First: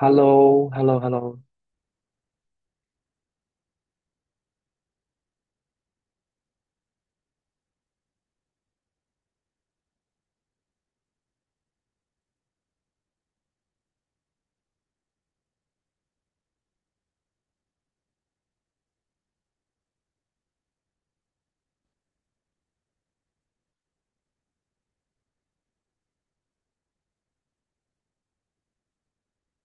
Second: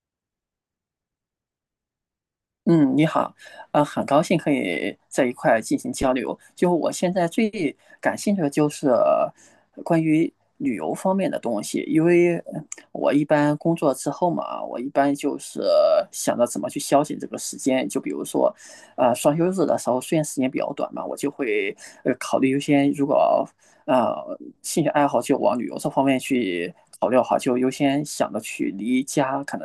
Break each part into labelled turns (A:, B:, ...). A: h e l l o h e l l o h e l l o
B: 嗯你好。很高兴可以在一块儿进行交流。就我现在最感兴趣的就是关于旅游方面的东西，因为我一般工作之后嘛，我一般就是想着怎么去消遣这个时间。就比如说，双休日的时候，虽然时间比较短嘛，我就会考虑优先。如果兴趣爱好就往旅游这方面去考虑的话，就优先想着去离家可能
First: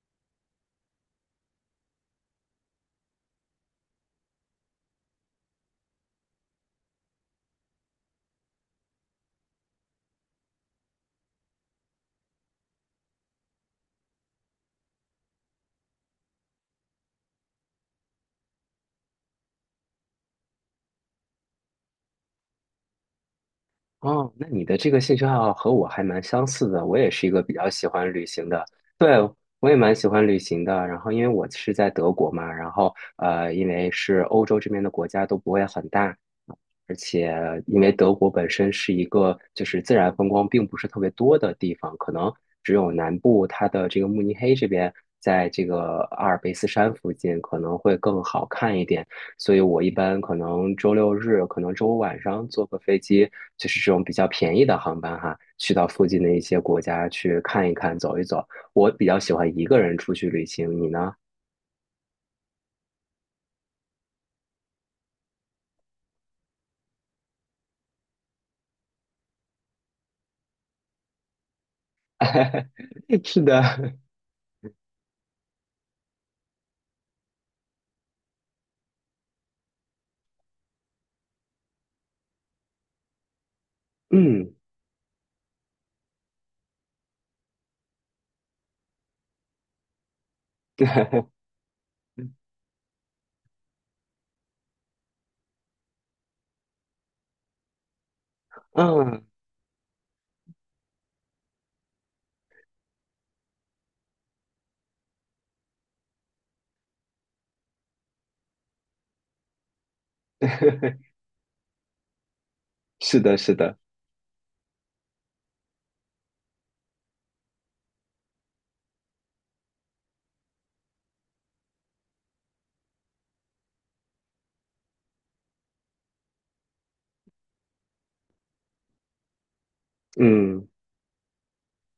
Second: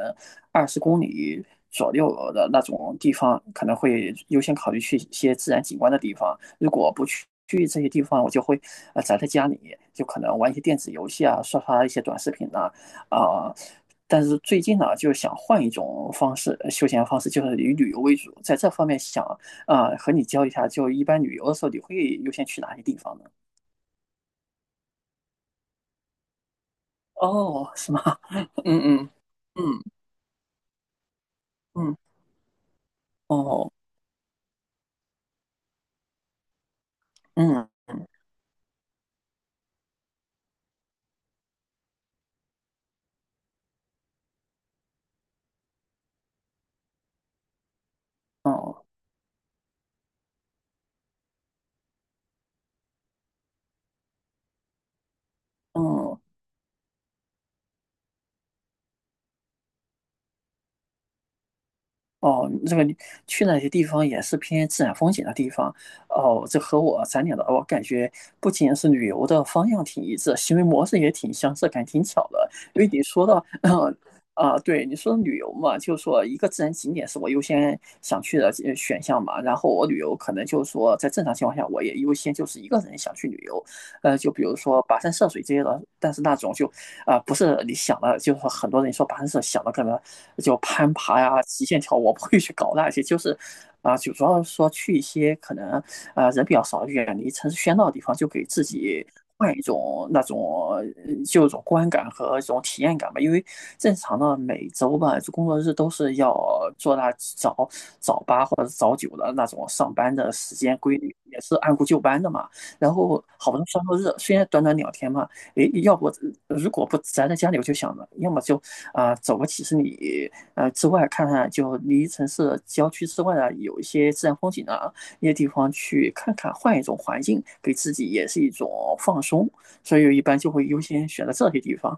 B: 20公里左右的那种地方，可能会优先考虑去一些自然景观的地方。如果不去这些地方，我就会宅在家里，就可能玩一些电子游戏啊，刷刷一些短视频呐、啊，但是最近呢，就是想换一种方式，休闲方式，就是以旅游为主。在这方面想，和你交流一下，就一般旅游的时候，你会优先去哪些地方呢？
A: 哦，那你的这个兴趣爱好和我还蛮相似的，我也是一个比较
B: 哦，
A: 喜
B: 是吗？
A: 欢旅行 的，
B: 嗯嗯
A: 对，
B: 嗯
A: 我也蛮喜欢旅行的。然后因为我是在
B: 嗯，
A: 德国嘛，然后因
B: 哦，
A: 为是欧洲这边的国家都不会很大，而且
B: 嗯
A: 因为
B: 嗯，
A: 德国本身是一个就是自然风光并不是特别多的地方，可能只有南部它的这个慕尼黑这边，在这个阿尔卑斯山附近可能会更好看一
B: 哦，
A: 点。所以我一般可能周六日，可能周五晚上坐个飞机，就是这种比较便宜的航班哈，去到附
B: 嗯。
A: 近的一些国家去看一看、走一走。我比较喜欢一个人出去旅行，你呢？
B: 哦，这个去那些地方也是偏自然风景的地方。哦，这和我咱俩的我感觉不仅是旅游的方向挺一致，行为模式也挺相似，感觉挺巧的。因为你 说
A: 是
B: 到，
A: 的，
B: 啊，对，你说旅游嘛，就是说一个自然景点是我优先想去的选项嘛。然后我旅游可能就是说在正常情况下，我也优先就是一个人想去旅游，就比
A: 嗯，
B: 如说跋山涉水这些的。但是那种就不是你想的，就是说很多人说攀石想的可能就攀爬呀、极限跳，我不会去搞那些，就是就主要是说去一些可能人比较少、远离城市喧闹的地方，就给自己
A: 嗯。
B: 换一种那种呃就一种观感和一种体验感吧。因为正常的每周吧，就工作日都是要做那早八或者早9的那种上班的时间规 律，也是按部就班的嘛。然
A: 是
B: 后
A: 的，
B: 好
A: 是
B: 不容易
A: 的，
B: 双休日，虽然短短2天嘛，诶，要不如果不宅在家里，我就想着，要么就走个几十里之外，看看就离城市郊区之外啊，有一些自然风景啊，一些地方去看看，换一种环境，给自己也是一种放松。所以一般就会
A: 嗯，
B: 优先选择这些地方。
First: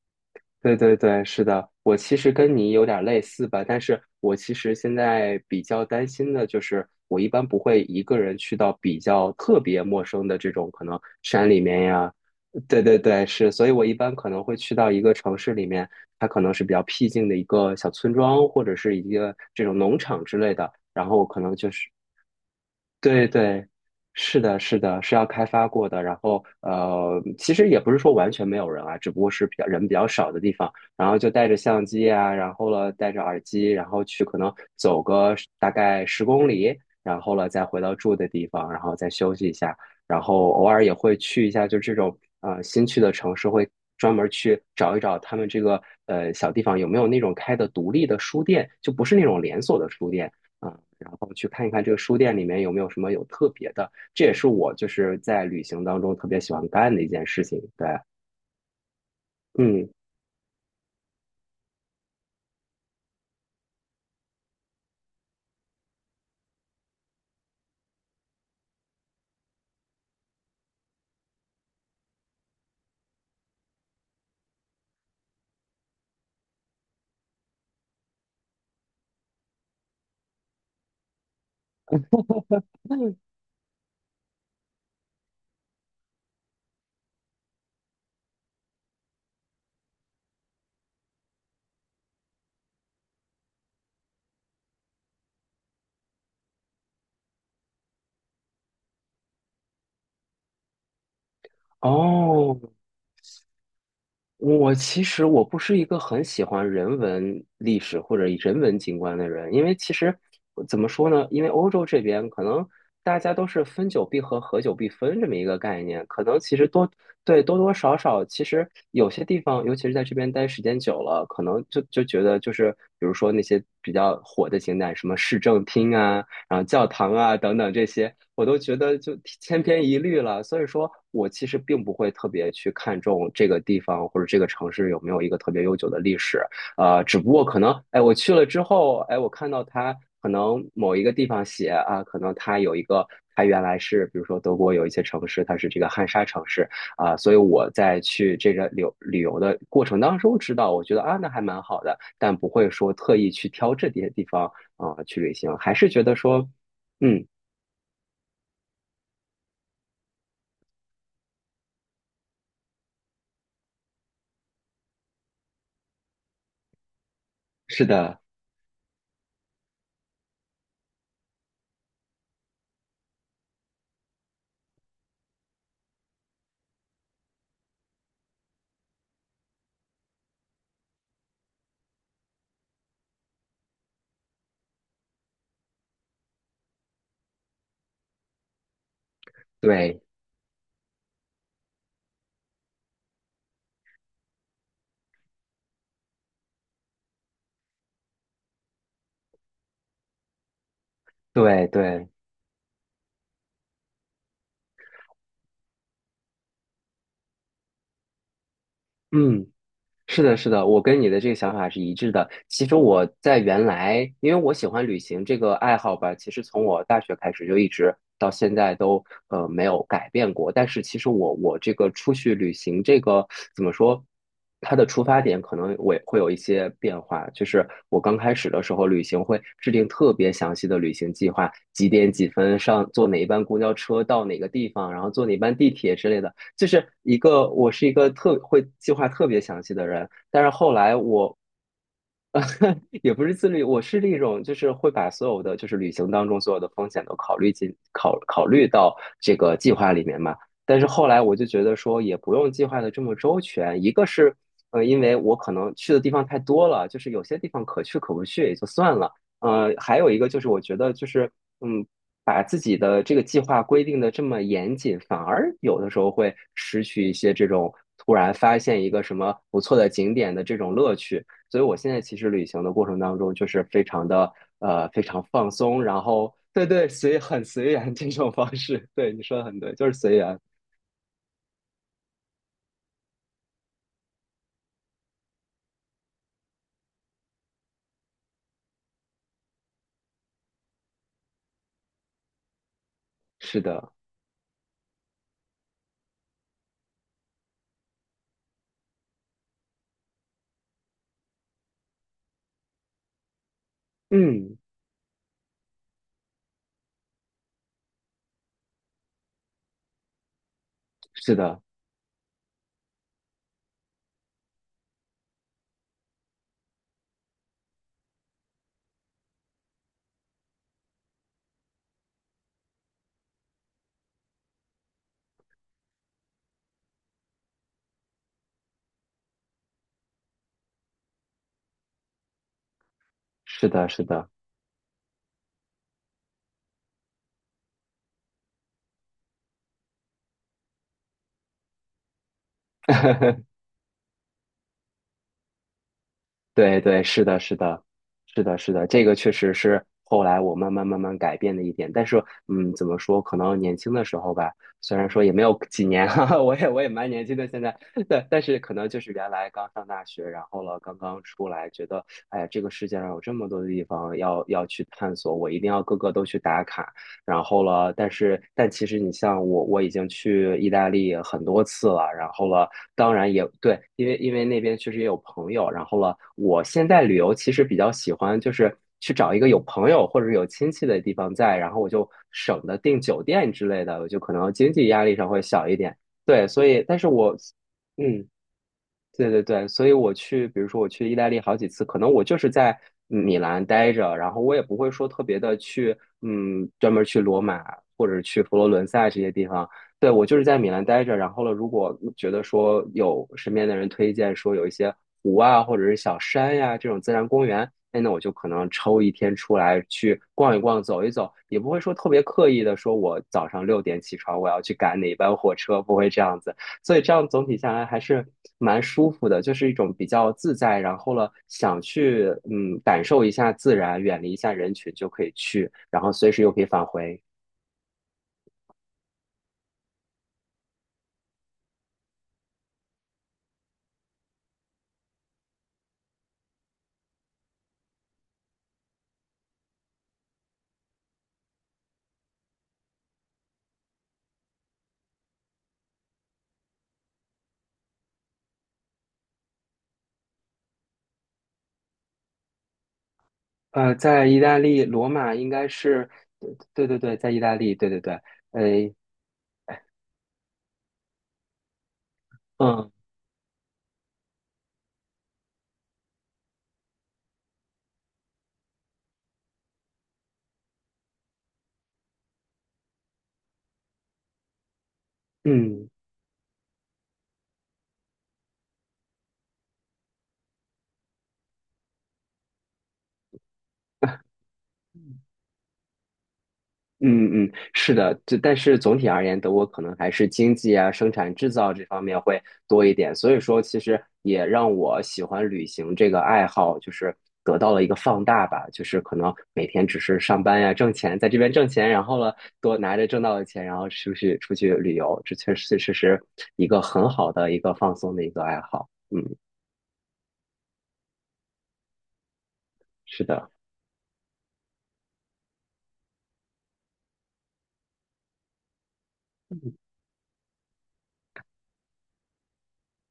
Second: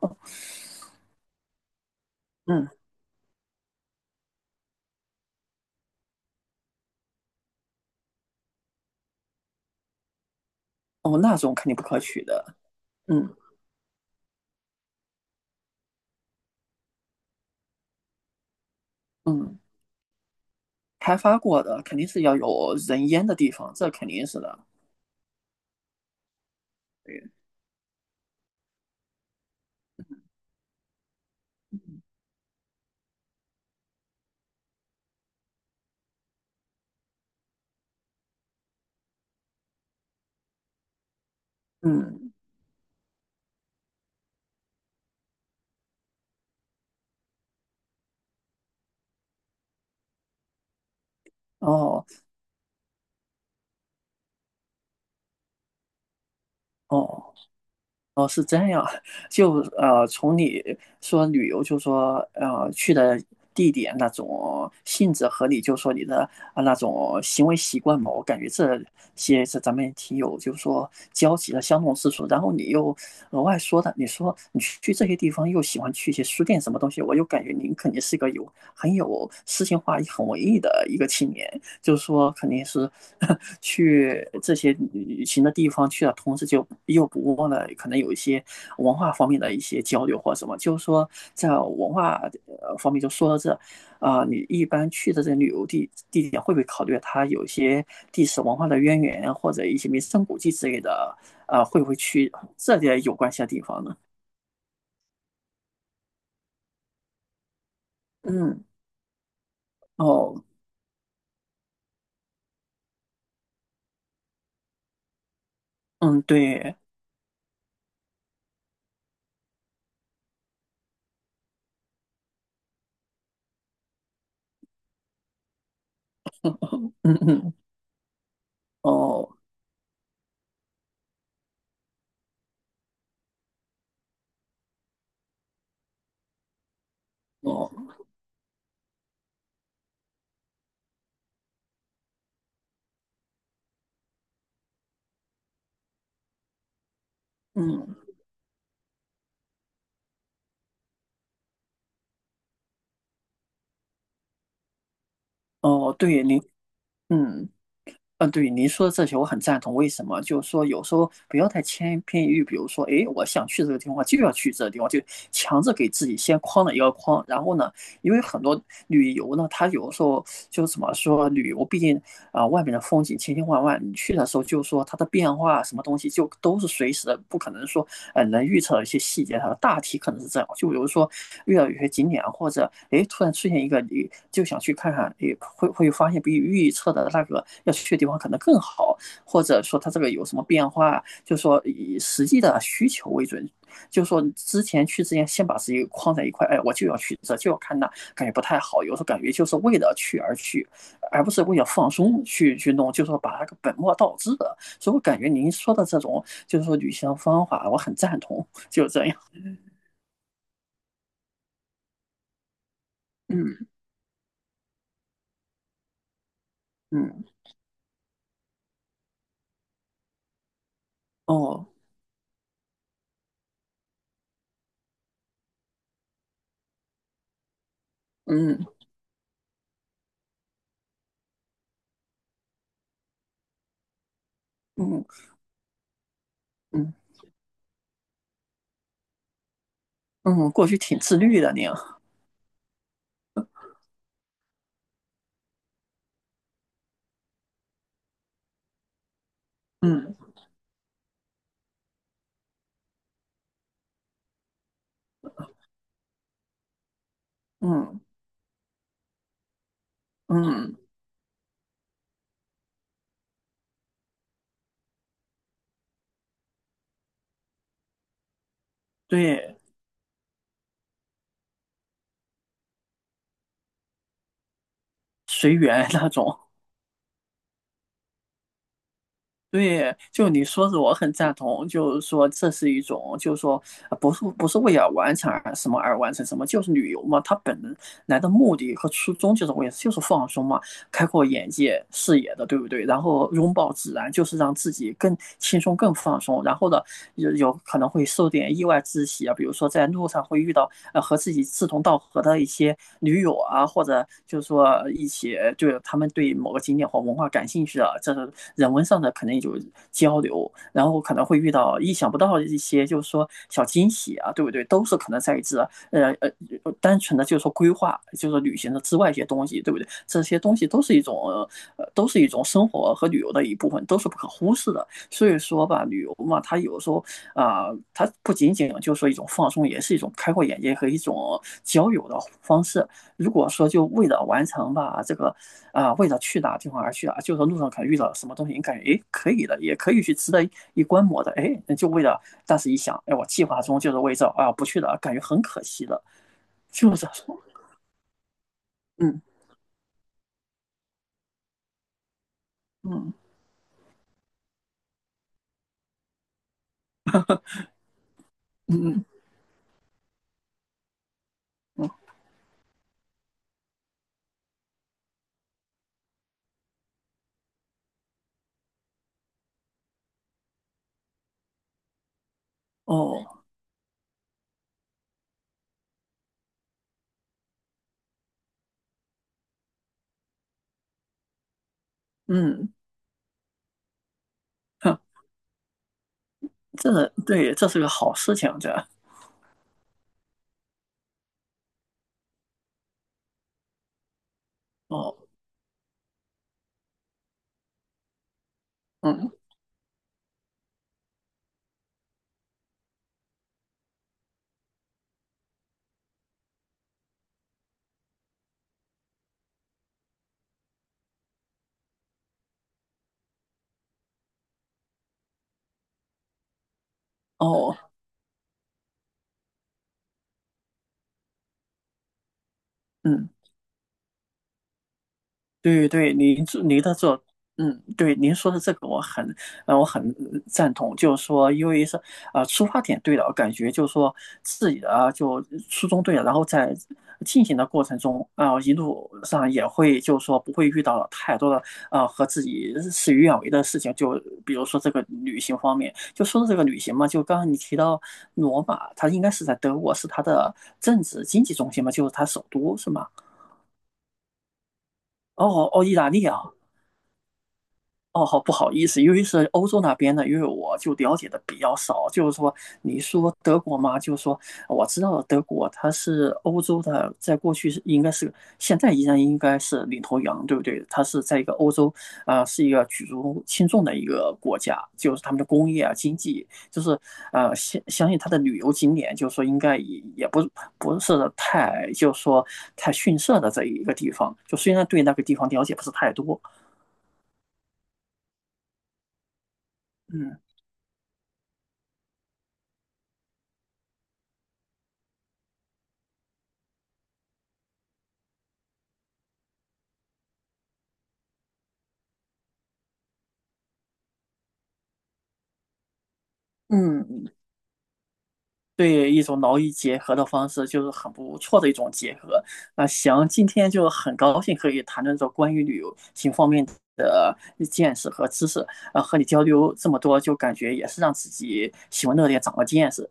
A: 对对对，是的。我其实跟
B: 嗯，
A: 你有点类似吧，但是我其实现在比较担心的就是，我一般不会一个人去到比较特别陌生的这种可能
B: 哦，那
A: 山
B: 种
A: 里
B: 肯定
A: 面
B: 不可
A: 呀。
B: 取的。
A: 对对对，
B: 嗯
A: 是，所以我一般可能会去到一个城市里面，它可能是比较僻静的一个小村庄，或者是一个
B: 嗯，
A: 这种农场之类的，然
B: 开
A: 后我
B: 发
A: 可能
B: 过
A: 就
B: 的
A: 是
B: 肯定是要有人烟
A: 对
B: 的地
A: 对，
B: 方，这肯定
A: 是
B: 是
A: 的，
B: 的。
A: 是的，是要开发过的。然后，
B: 对，
A: 其实也不是说完全没有人啊，只不过是比较人比较少的地方。然后就带着相机啊，然后了带着耳机，然后去可能走个大概10公里，然后了再回到住的地方，然后再休息一下。然后偶尔也会去一下，就这种
B: 嗯，
A: 新去的城市，会专门去找一找他们这个小地方有没有那种开的独立的书店，就不是那种连锁的书店。嗯，然后去看一看这个书
B: 哦
A: 店里面有没有什么有特别的，这也是我就是在旅行当中特别喜欢干的一
B: 哦。
A: 件事情。对，
B: 哦，是这样，就
A: 嗯，
B: 从你说旅游，就说去的地点那种性质和你就说你的那种行为习惯嘛，我感觉这些是咱们也挺有就是说交集的相同之处。然后你又额外说的，你说你去这些地方又喜欢去一些书店什么东西，我又感觉您肯定是一个有很有诗情画意、很文艺的一个青年。就是说肯定是 去这些旅行的地方去了，同时就又不忘了可能有一些文化方面的一些交流或什么。就是说在文化方面就说到这，你一般去的这旅游地地点会不会考虑它有一些历史文化的渊源或者一些名胜古迹之类的？会不会去
A: 哦，
B: 这些有关系的地方呢？
A: 我其实我不是一个很喜欢人文历史或者人
B: 嗯，
A: 文景观的人，因为其实
B: 哦，
A: 怎么说呢？因为欧洲这边可能大家都是分久必合，合久必分这么一个概念，可
B: 嗯，
A: 能其实
B: 对，
A: 多多少少，其实有些地方，尤其是在这边待时间久了，可能就觉得就是比如说那些比较火的景点，什么市政厅啊，然后教堂
B: 嗯
A: 啊
B: 嗯，
A: 等等这些，我都觉得就
B: 哦
A: 千篇一律了。所以说我其实并不会特别去看重这个地方或者这个城市有没有一个特别悠久的历史，只不过可
B: 哦，
A: 能，哎，我去了之后，哎，我看到它可能某一个地方写啊，可能它有一个。它原来是，比如说德国有一些城市，它是这个汉莎城市啊，所以我
B: 嗯，
A: 在去这个旅游的过程当中知道，我觉得啊，那还蛮好的，但不会说特意去挑这些地方去旅行，还是
B: 哦，
A: 觉得
B: 对，您，
A: 说，嗯，
B: 嗯。嗯，对，您说的这些我很赞同。为什么？就是说，有时候不要太千篇一律。比如说，诶，我想去这个地方，就要去这个地方，就强制给自己先框了一个框。然后呢，
A: 是
B: 因
A: 的，
B: 为很多旅游呢，它有时候就怎么说，旅游毕竟啊、外面的风景千千万万，你去的时候就说它的变化什么东西就都是随时的，不可能说能预测一些细节，它的大体可能是这样。就比如说遇到有些景点或者哎突然出现一个你就想去看看，你会会发现比预测的那个要去的地方可能更好，或者说它这
A: 对
B: 个有什么变化，就是说以实际的需求为准。就是说之前去之前，先把自己框在一块，哎，我就要去这，就要看那，感觉不太好。有时候感觉就是为了去而去，而不是为了
A: 对
B: 放
A: 对，
B: 松去弄，就是说把那个本末倒置的。所以我感觉您说的这种就是说旅行的方法，我很赞同，就这样。
A: 嗯，是的，是的，我跟你的这个想法是一致的。其实我在原
B: 嗯
A: 来，因为我喜欢旅行这个爱好吧，其实从我大学
B: 嗯，
A: 开始就一直到现在都没有改变过。但是其实我
B: 哦，
A: 这个出去旅行这个怎么说，它的出发点可能我也会有一些变化。就是我刚开始的
B: 嗯
A: 时候，旅行会制定特别详细的旅行计划，几点几分上坐哪一班公交车到哪个地方，然后
B: 嗯
A: 坐哪班地铁之类的。就是
B: 嗯
A: 一个我是一个特会计划特别详细的人，但是
B: 嗯，过
A: 后
B: 去
A: 来
B: 挺自
A: 我
B: 律的您啊。
A: 也不是自律，我是那种就是会把所有的就是旅行当中所有的风险都考虑进考虑到这个计划里面嘛。
B: 嗯
A: 但是后来我就觉得说也不用计划的这么周全，一个是因为我可能去的地方太多了，就是有些地方可去
B: 嗯
A: 可不去也就算了，还有一个就是我觉
B: 嗯，
A: 得就是嗯把自己的这个计划规定的这么严谨，反而有的时候会失去一些这种突然发现一个什么
B: 对，
A: 不错的景点的这种乐趣。所以我现在其实旅行的过程当中，就是非常的非常放
B: 随
A: 松，
B: 缘
A: 然
B: 那
A: 后
B: 种。
A: 对对，随很随缘这种方式。对，你说的很对，就是
B: 对，
A: 随
B: 就
A: 缘。
B: 你说的，我很赞同。就是说，这是一种，就是说，不是不是为了完成而什么而完成什么，就是旅游嘛。它本来的目的和初衷就是为，就是放松嘛，开阔眼界、视野的，对不对？然后拥
A: 是
B: 抱
A: 的，
B: 自然，就是让自己更轻松、更放松。然后呢，有有可能会受点意外之喜啊，比如说在路上会遇到和自己志同道合的一些驴友啊，或者就是
A: 嗯，
B: 说一起就是他们对某个景点或文化感兴趣的，这是人文上的可能有交流，然后可能
A: 是
B: 会遇
A: 的，
B: 到意想不到的一些就是说小惊喜啊，对不对？都是可能在这呃呃单纯的就是说规划就是旅行的之外一些东西，对不对？这些东西都是一种都是一种生活和旅游的一部分，都是不可忽视的。所以说吧，旅游嘛，它有时候它不仅仅就是说一种放松，也是一种开阔眼界和一种交友的方式。如果
A: 是
B: 说就
A: 的，是
B: 为了
A: 的。
B: 完成吧，这个为了去哪地方而去啊，就是路上可能遇到什么东西，你感觉诶可以的，也可以去值得一观摩的。诶，那就为了，但是一想，哎，我计划中就是为这，啊，不去了，感觉很可惜的，
A: 对
B: 就
A: 对，
B: 是这
A: 是
B: 种。
A: 的，是的，是的，是的，这个
B: 嗯
A: 确实是后来我慢慢慢慢改变的一点。但是，嗯，怎么
B: 嗯
A: 说？可能年轻的时候吧，虽然说也没有几年，哈哈，我也蛮年轻的现在，对，但是可
B: 嗯
A: 能就
B: 嗯
A: 是原来刚上大学，然后了刚刚出来，觉
B: 嗯，
A: 得哎呀，这个世界上有这么多的地方要去探索，我一定要各个都去打卡。然后了，但是但其实你像我，我已经去意大利很多次了，然后了，当
B: 哦，
A: 然也对，因为因为那边确实也有朋友，然后了，我现在旅游其实比较喜欢就是去找一个有朋友或者有亲戚的地方在，然后我就省
B: 嗯，
A: 得订酒店之类的，我就可能经济
B: 哼，
A: 压力上会小一点。对，所以但是
B: 这
A: 我，
B: 对，这是个好
A: 嗯。
B: 事情，这，
A: 对对对，所以我去，比如说我去意大利好几次，可能我就是在米兰待着，然后我也不会说
B: 哦，
A: 特别的去，嗯，专门去罗马或者去佛罗伦萨这些
B: 嗯。
A: 地方。对，我就是在米兰待着，然后呢，如果觉得说有身边的人推荐说有一些湖啊，或者是小山呀、这种自然公园，哎，那我就可能抽一天出来去逛一逛、走一走，也不会说特别刻意的说我早上6点起床，我要去赶哪班火车，不会这样子。所以这样总体下
B: 哦，
A: 来还是蛮舒服的，就是一种比较自在，然后了想去嗯感受
B: 嗯，
A: 一下自然，远离一下人群就可以去，
B: 对
A: 然后
B: 对，
A: 随时
B: 您
A: 又可
B: 这
A: 以
B: 您
A: 返
B: 的这，
A: 回。
B: 嗯，对，您说的这个我很赞同，就是说，因为是，出发点对了，感觉就是说自己的就初衷对了，然后在进行的过程中，一路上也会就是说不会遇到太多的和自己事与愿违的事情。就比如说这个旅行方面，就说到这个旅行嘛，就刚刚你提到罗马，它应该是在德国，是它的政治经济中心嘛，就是它首都，是吗？
A: 在意大利罗马应该
B: 哦哦，意
A: 是，
B: 大利啊。
A: 对对对，在意大利，对对对，
B: 哦，好不好意
A: 哎，
B: 思，因为是欧洲那边的，因为我就了解的比较少。就是说，
A: 嗯
B: 你说德国嘛，就是说我知道德国它是欧洲的，在过去是应该是，现在依然应该是领头羊，对不对？它是在一个欧洲，啊，是一个举足轻重的一个国家，就是他们的工业
A: 嗯。
B: 啊、经济，就是相信它的旅游景点，就是说应该也不是太，就是说太逊色的这一个地方。就虽然对那个地方了解不是太多。
A: 嗯嗯，是的，这但是总体而言，德国可能还是
B: 嗯
A: 经济啊、生产制造这方面会多一点，所以说其实也让我喜欢旅行这个爱好，就是得到了一个放大吧，就是可能每天只是上班呀、挣钱，在这边挣钱，然后呢，多拿着挣到的钱，然后出去出去旅游，这确实确实是一个很
B: 嗯，
A: 好的一个放松的一个爱好。
B: 对，
A: 嗯，
B: 一种劳逸结合的方式就是很不错的一种结合。那
A: 是
B: 行，今
A: 的。
B: 天就很高兴可以谈论这关于旅游行方面的见识和知识，和你交流这么多，就感觉也是让自己喜闻乐见，长了见识。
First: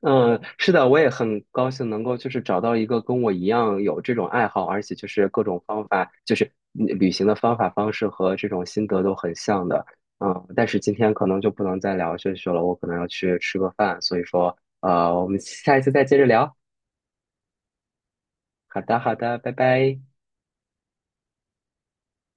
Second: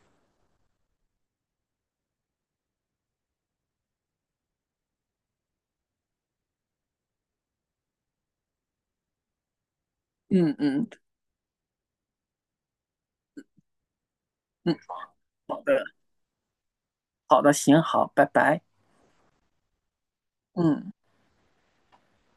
A: 嗯，是的，我也很高兴能够就是找到一个跟我一样有这种爱好，而且就是各种方法，就是嗯旅行的方法、方式和这种心得都很像的。嗯，
B: 嗯
A: 但是
B: 嗯
A: 今天可能就不能再聊下去了，我可能要去吃个饭，所以说，
B: 嗯，
A: 我们
B: 好
A: 下一
B: 的，
A: 次再接着聊。
B: 好的，行，好，拜拜。
A: 好的，好的，拜拜。
B: 嗯。